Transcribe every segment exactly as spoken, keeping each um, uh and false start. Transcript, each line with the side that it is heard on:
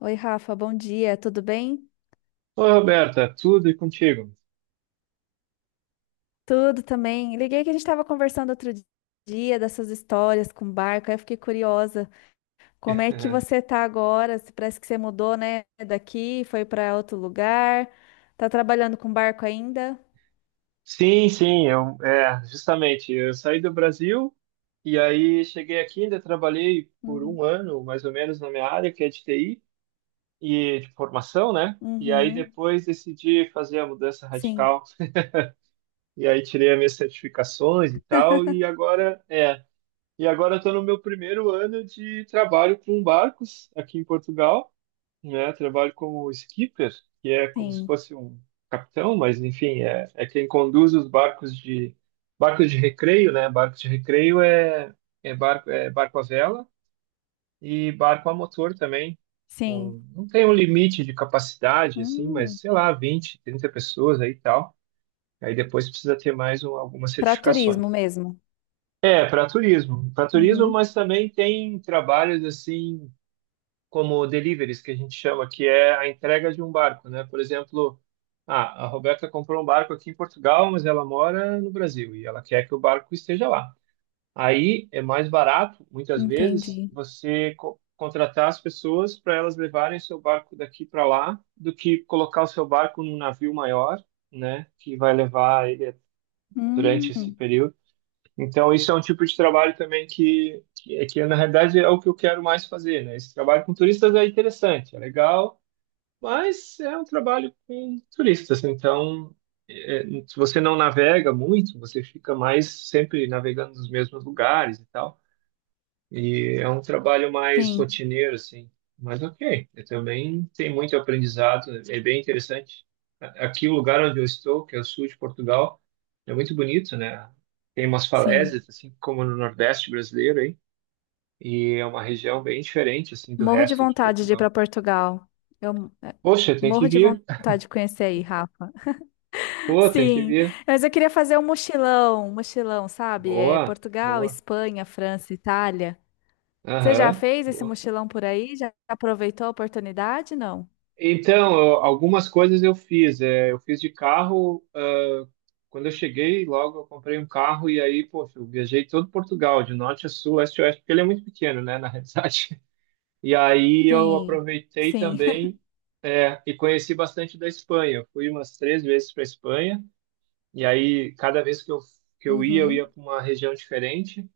left: Oi, Rafa, bom dia, tudo bem?
right: Oi, Roberta, tudo e contigo?
left: Tudo também. Liguei que a gente estava conversando outro dia dessas histórias com barco, aí eu fiquei curiosa. Como é que você tá agora? Se Parece que você mudou, né, daqui, foi para outro lugar. Tá trabalhando com barco ainda?
right: Sim, sim, eu, é, justamente, eu saí do Brasil e aí cheguei aqui, ainda trabalhei por
left: Uhum.
right: um ano, mais ou menos, na minha área, que é de T I e de formação, né? E aí
left: Uhum.
right: depois decidi fazer a mudança
left: Sim,
right: radical. E aí tirei as minhas certificações e tal e agora, é, E agora estou no meu primeiro ano de trabalho com barcos aqui em Portugal, né? Trabalho como skipper, que é como se
left: sim,
right: fosse um capitão, mas enfim, é, é quem conduz os barcos de barcos de recreio, né? Barco de recreio é, é barco é barco à vela e barco a motor também.
left: sim.
right: Com- não tem um limite de capacidade assim, mas
left: Hum.
right: sei lá, vinte, trinta pessoas aí e tal. Aí depois precisa ter mais um, algumas
left: Para turismo
right: certificações.
left: mesmo.
right: É, para turismo. Para turismo,
left: Uhum.
right: mas também tem trabalhos assim, como deliveries, que a gente chama, que é a entrega de um barco, né? Por exemplo, ah, a Roberta comprou um barco aqui em Portugal, mas ela mora no Brasil e ela quer que o barco esteja lá. Aí é mais barato, muitas vezes,
left: Entendi.
right: você co- contratar as pessoas para elas levarem seu barco daqui para lá, do que colocar o seu barco num navio maior, né? Que vai levar ele durante
left: Hum.
right: esse período. Então, isso é um tipo de trabalho também que, que, é que na realidade é o que eu quero mais fazer, né? Esse trabalho com turistas é interessante, é legal, mas é um trabalho com turistas. Então, é, se você não navega muito, você fica mais sempre navegando nos mesmos lugares e tal. E é um trabalho mais
left: Sim,
right: rotineiro, assim. Mas ok, eu também tem muito aprendizado, é bem interessante. A- Aqui, o lugar onde eu estou, que é o sul de Portugal, é muito bonito, né? Tem umas
left: sim.
right: falésias, assim, como no Nordeste brasileiro, aí. E é uma região bem diferente, assim, do
left: Morro de
right: resto de
left: vontade de ir para
right: Portugal.
left: Portugal. Eu é,
right: Poxa, tem que
left: morro de
right: vir.
left: vontade de conhecer aí, Rafa.
right: Pô, tem que
left: Sim,
right: vir.
left: mas eu queria fazer um mochilão, um mochilão, sabe? É
right: Boa,
left: Portugal,
right: boa.
left: Espanha, França, Itália. Você já
right: Aham,
left: fez esse
right: boa.
left: mochilão por aí? Já aproveitou a oportunidade? Não?
right: Então, eu- algumas coisas eu fiz. É, eu fiz de carro. Ah, quando eu cheguei, logo eu comprei um carro e aí, poxa, eu viajei todo Portugal, de norte a sul, leste a oeste, porque ele é muito pequeno, né, na realidade. E aí eu
left: Sim,
right: aproveitei
left: sim.
right: também, é, e conheci bastante da Espanha. Eu fui umas três vezes para Espanha e aí cada vez que eu, que eu ia, eu ia
left: Uhum,
right: para uma região diferente.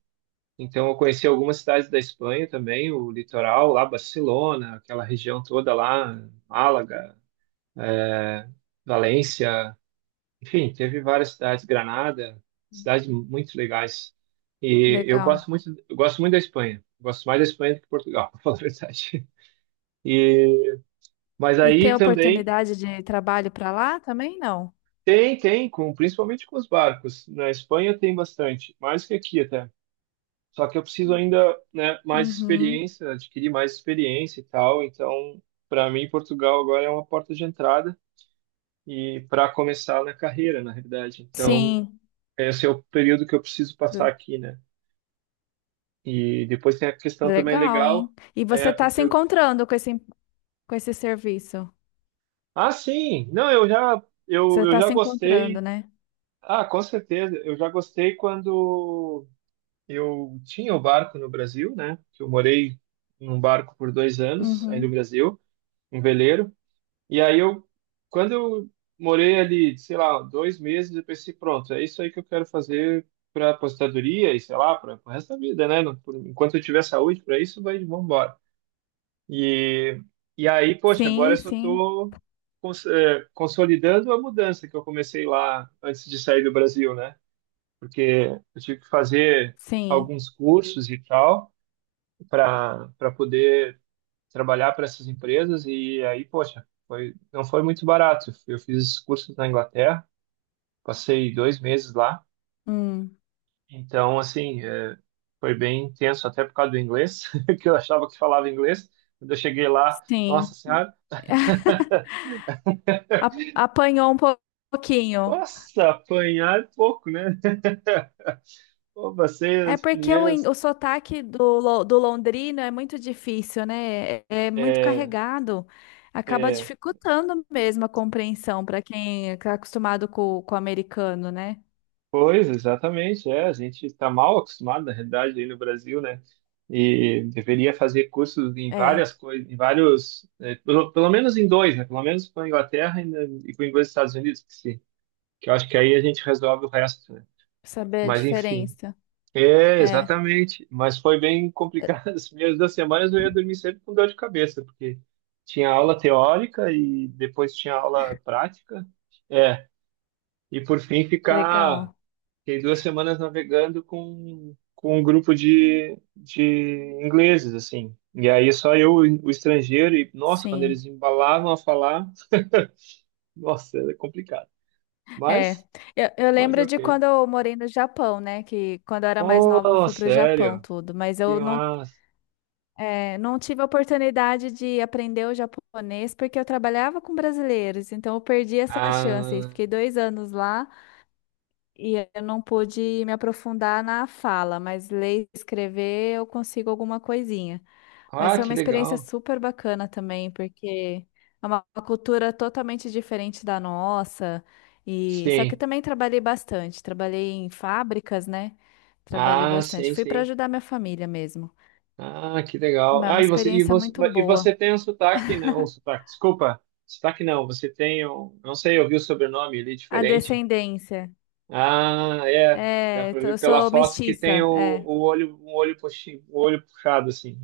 right: Então eu conheci algumas cidades da Espanha também, o litoral lá, Barcelona, aquela região toda lá, Málaga. Valência, enfim, teve várias cidades, Granada, cidades muito legais. E eu
left: legal.
right: gosto muito, eu gosto muito da Espanha. Gosto mais da Espanha do que Portugal, para falar a verdade. E, mas
left: E ter
right: aí também
left: oportunidade de trabalho para lá também? Não.
right: tem, tem, com, principalmente com os barcos. Na Espanha tem bastante, mais que aqui até. Só que eu preciso ainda, né, mais
left: Uhum.
right: experiência, adquirir mais experiência e tal. Então, para mim, Portugal agora é uma porta de entrada e para começar na carreira, na realidade. Então,
left: Sim.
right: esse é o período que eu preciso passar
left: Le-
right: aqui, né? E depois tem a questão também
left: Legal,
right: legal,
left: hein? E você
right: é
left: está
right: porque
left: se
right: eu...
left: encontrando com esse, com esse serviço?
right: Ah, sim. Não, eu já
left: Você
right: eu, eu
left: está
right: já
left: se encontrando,
right: gostei.
left: né?
right: Ah, com certeza. Eu já gostei quando eu tinha o barco no Brasil, né? Que eu morei num barco por dois anos aí no
left: Uhum.
right: Brasil, um veleiro. E aí eu, quando eu morei ali, sei lá, dois meses, eu pensei, pronto, é isso aí que eu quero fazer para aposentadoria e sei lá, para o resto da vida, né? Não- por- enquanto eu tiver saúde para isso, vai, vamos embora. E, e aí, poxa, agora eu
left: Sim,
right: só
left: sim,
right: estou cons eh, consolidando a mudança que eu comecei lá antes de sair do Brasil, né? Porque eu tive que fazer
left: sim.
right: alguns cursos e tal para para poder trabalhar para essas empresas e aí, poxa, foi, não foi muito barato. Eu fiz esses cursos na Inglaterra, passei dois meses lá,
left: Hum,
right: então, assim, é, foi bem intenso, até por causa do inglês, que eu achava que falava inglês. Quando eu cheguei lá, nossa
left: sim.
right: senhora,
left: A- Apanhou um po- pouquinho.
right: nossa, apanhar é pouco, né? Pô, passei
left: É
right: as
left: porque o, in-
right: primeiras
left: o sotaque do, lo- do londrino é muito difícil, né? É, é muito
right: é,
left: carregado. Acaba
right: é,
left: dificultando mesmo a compreensão para quem está acostumado com, com o americano, né?
right: Pois, exatamente, é, a gente está mal acostumado, na realidade, aí no Brasil, né? E deveria fazer cursos em
left: É,
right: várias coisas, em vários, eh, pelo, pelo menos em dois, né? Pelo menos com a Inglaterra e, na- e com os Estados Unidos, que, se, que eu acho que aí a gente resolve o resto, né?
left: saber a
right: Mas enfim,
left: diferença.
right: é,
left: É,
right: exatamente, mas foi bem complicado, as primeiras duas semanas eu ia dormir sempre com dor de cabeça, porque tinha aula teórica e depois tinha aula prática, é, e por fim ficar
left: legal.
right: Fiquei duas semanas navegando com, com um grupo de, de ingleses, assim. E aí só eu, o estrangeiro, e nossa, quando eles
left: Sim.
right: embalavam a falar, nossa, era complicado.
left: É,
right: Mas,
left: eu, eu
right: mas
left: lembro de
right: ok.
left: quando eu morei no Japão, né? Que quando eu era mais nova eu
right: Oh,
left: fui pro Japão
right: sério?
left: tudo, mas
right: Que
left: eu não,
right: massa.
left: é, não tive a oportunidade de aprender o japonês porque eu trabalhava com brasileiros, então eu perdi essa chance.
right: Ah,
left: Fiquei dois anos lá e eu não pude me aprofundar na fala, mas ler e escrever eu consigo alguma coisinha. Mas
right: ah,
left: foi uma
right: que
left: experiência
right: legal.
left: super bacana também, porque é uma cultura totalmente diferente da nossa. E só que
right: Sim.
left: também trabalhei bastante, trabalhei em fábricas, né? Trabalhei
right: Ah,
left: bastante.
right: sim,
left: Fui para
right: sim.
left: ajudar minha família mesmo.
right: Ah, que legal.
left: Mas é uma
right: Ah, e você, e
left: experiência
right: você,
left: muito
right: e
left: boa.
right: você tem um sotaque, né? Ou sotaque, desculpa. Sotaque não, você tem um, não sei, eu vi o sobrenome ali
left: A
right: diferente.
left: descendência.
right: Ah, é. Dá
left: É,
right: pra
left: t-
right: ver
left: eu
right: pela
left: sou
right: foto que tem
left: mestiça,
right: o,
left: é,
right: o olho, o olho, puxi, o olho puxado, assim.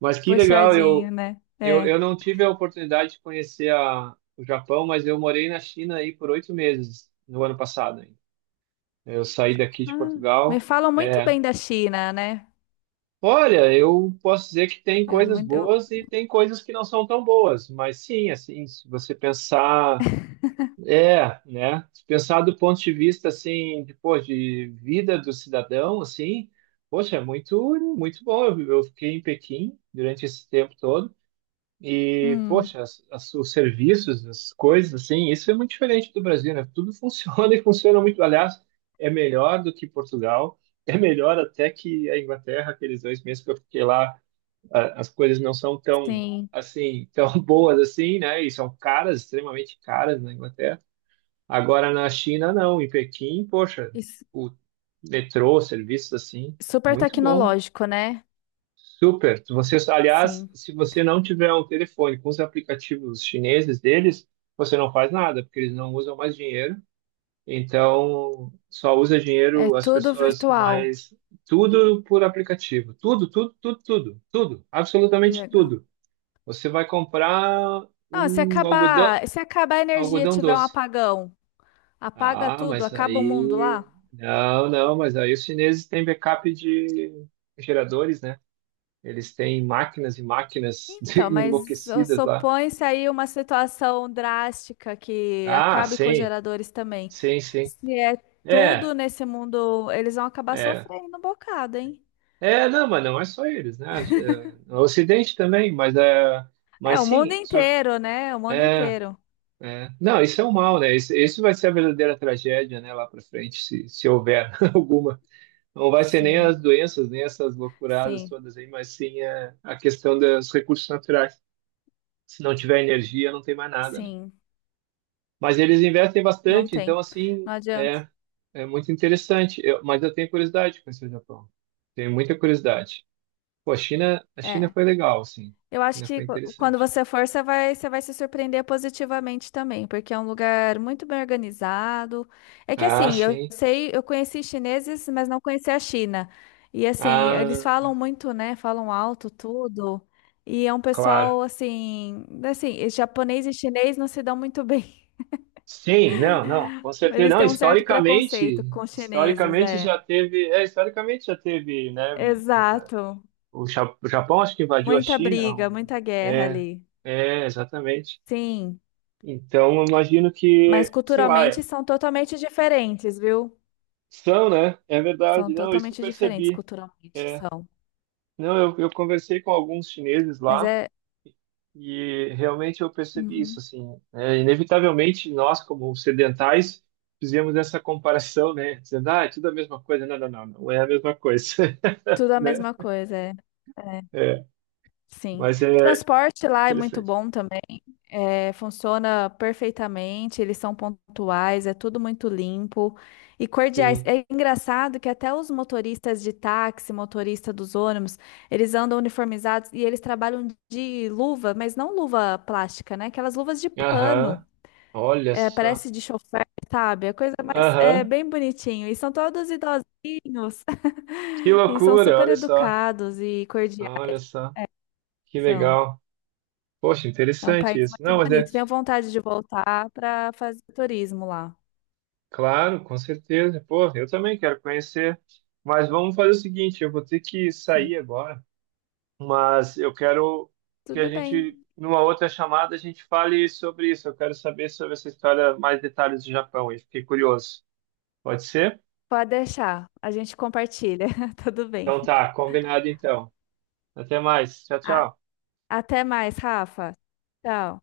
right: Mas que legal,
left: puxadinho,
right: eu,
left: né?
right: eu,
left: É.
right: eu não tive a oportunidade de conhecer a, o Japão, mas eu morei na China aí por oito meses no ano passado. Hein. Eu saí daqui de
left: Ah, me
right: Portugal.
left: falam muito
right: É.
left: bem da China, né?
right: Olha, eu posso dizer que tem
left: Eu
right: coisas
left: muito, eu,
right: boas e tem coisas que não são tão boas, mas sim, assim, se você pensar. É, né? Se pensar do ponto de vista assim, de, pô, de vida do cidadão, assim, poxa, é muito, muito bom. Eu, eu fiquei em Pequim durante esse tempo todo e,
left: hum,
right: poxa, as, as- os serviços, as coisas, assim, isso é muito diferente do Brasil, né? Tudo funciona e funciona muito. Aliás, é melhor do que Portugal, é melhor até que a Inglaterra, aqueles dois meses que eu fiquei lá, a- as coisas não são tão
left: sim.
right: assim, tão boas assim, né? E são caras, extremamente caras na Inglaterra. Agora na China, não. Em Pequim, poxa,
left: E su-
right: o metrô, serviços assim,
left: super
right: muito bom.
left: tecnológico, né?
right: Super. Você, aliás,
left: Sim.
right: se você não tiver um telefone com os aplicativos chineses deles, você não faz nada, porque eles não usam mais dinheiro. Então, só usa
left: É
right: dinheiro as
left: tudo
right: pessoas
left: virtual.
right: mais. Tudo por aplicativo. Tudo, tudo, tudo, tudo, tudo.
left: Que
right: Absolutamente
left: legal.
right: tudo. Você vai comprar
left: Ah, se
right: um algodão,
left: acabar, se acabar a energia, e
right: algodão
left: tiver um
right: doce.
left: apagão, apaga
right: Ah,
left: tudo,
right: mas
left: acaba o mundo
right: aí.
left: lá?
right: Não, não, mas aí os chineses têm backup de geradores, né? Eles têm máquinas e máquinas de-
left: Então, mas
right: enlouquecidas lá.
left: supõe-se aí uma situação drástica que
right: Ah,
left: acabe com os
right: sim,
left: geradores também.
right: sim, sim.
left: Se é
right: É,
left: tudo nesse mundo, eles vão acabar
right: é.
left: sofrendo um bocado, hein?
right: É, não, mas não é só eles, né? É, o Ocidente também, mas, é,
left: É,
right: mas
left: o mundo
right: sim, só.
left: inteiro, né? O mundo
right: É,
left: inteiro.
right: é. Não, isso é um mal, né? Isso, isso vai ser a verdadeira tragédia, né, lá para frente, se, se houver alguma. Não vai ser nem
left: Sim,
right: as doenças, nem essas loucuradas
left: sim,
right: todas aí, mas sim a, a questão dos recursos naturais. Se não tiver energia, não tem mais nada, né?
left: sim.
right: Mas eles investem
left: Não
right: bastante,
left: tem.
right: então, assim,
left: Não adianta.
right: é, é muito interessante. Eu- mas eu tenho curiosidade de conhecer o Japão. Tenho muita curiosidade. Pô, a China, a China
left: É.
right: foi legal, assim.
left: Eu
right: A
left: acho
right: China
left: que
right: foi
left: qu- quando
right: interessante.
left: você for, você vai, você vai se surpreender positivamente também, porque é um lugar muito bem organizado. É que
right: Ah,
left: assim, eu
right: sim.
left: sei, eu conheci chineses, mas não conheci a China. E assim, eles
right: Ah,
left: falam muito, né? Falam alto tudo. E é um
right: claro.
left: pessoal assim, assim, e japonês e chinês não se dão muito bem.
right: Sim, não, não, com certeza
left: Eles
right: não.
left: têm um certo
right: Historicamente,
left: preconceito com os chineses,
right: historicamente
left: é.
right: já teve, é, historicamente já teve, né?
left: Exato.
right: O Ja- o Japão acho que invadiu a
left: Muita
right: China.
left: briga,
right: Um-
left: muita guerra
right: é,
left: ali.
right: é, exatamente.
left: Sim.
right: Então, eu imagino
left: Mas
right: que, sei lá,
left: culturalmente
right: é-
left: são totalmente diferentes, viu?
right: são, né? É
left: São
right: verdade. Não, isso eu
left: totalmente diferentes
right: percebi.
left: culturalmente,
right: É.
left: são.
right: Não, eu, eu conversei com alguns chineses
left: Mas
right: lá
left: é
right: e realmente eu percebi isso,
left: uhum,
right: assim. É, inevitavelmente, nós, como ocidentais, fizemos essa comparação, né? Dizendo, ah, é tudo a mesma coisa. Não, não, não, não é a mesma coisa,
left: tudo a
right: né?
left: mesma coisa, é. É,
right: É,
left: sim.
right: mas
left: O
right: é
left: transporte lá é muito
right: interessante.
left: bom também. É, funciona perfeitamente, eles são pontuais, é tudo muito limpo e cordiais.
right: Sim.
left: É engraçado que até os motoristas de táxi, motorista dos ônibus, eles andam uniformizados e eles trabalham de luva, mas não luva plástica, né? Aquelas luvas de
right: Aham.
left: pano.
right: Olha
left: É,
right: só.
left: parece de chofer, sabe? A coisa mais é
right: Aham.
left: bem bonitinho. E são todos idosinhos.
right: Que
left: E são
right: loucura,
left: super
right: olha só,
left: educados e cordiais.
right: olha só, que
left: São.
right: legal. Poxa,
left: É um país
right: interessante isso.
left: muito
right: Não, mas é
left: bonito. Tenho vontade de voltar para fazer turismo lá.
right: claro, com certeza. Pô, eu também quero conhecer. Mas vamos fazer o seguinte, eu vou ter que sair
left: Sim.
right: agora, mas eu quero que a
left: Tudo
right: gente,
left: bem.
right: numa outra chamada, a gente fale sobre isso. Eu quero saber sobre essa história, mais detalhes do Japão. Eu fiquei curioso. Pode ser?
left: Pode deixar. A gente compartilha. Tudo
right: Então
left: bem.
right: tá, combinado então. Até mais. Tchau,
left: A-
right: tchau.
left: Até mais, Rafa. Tchau.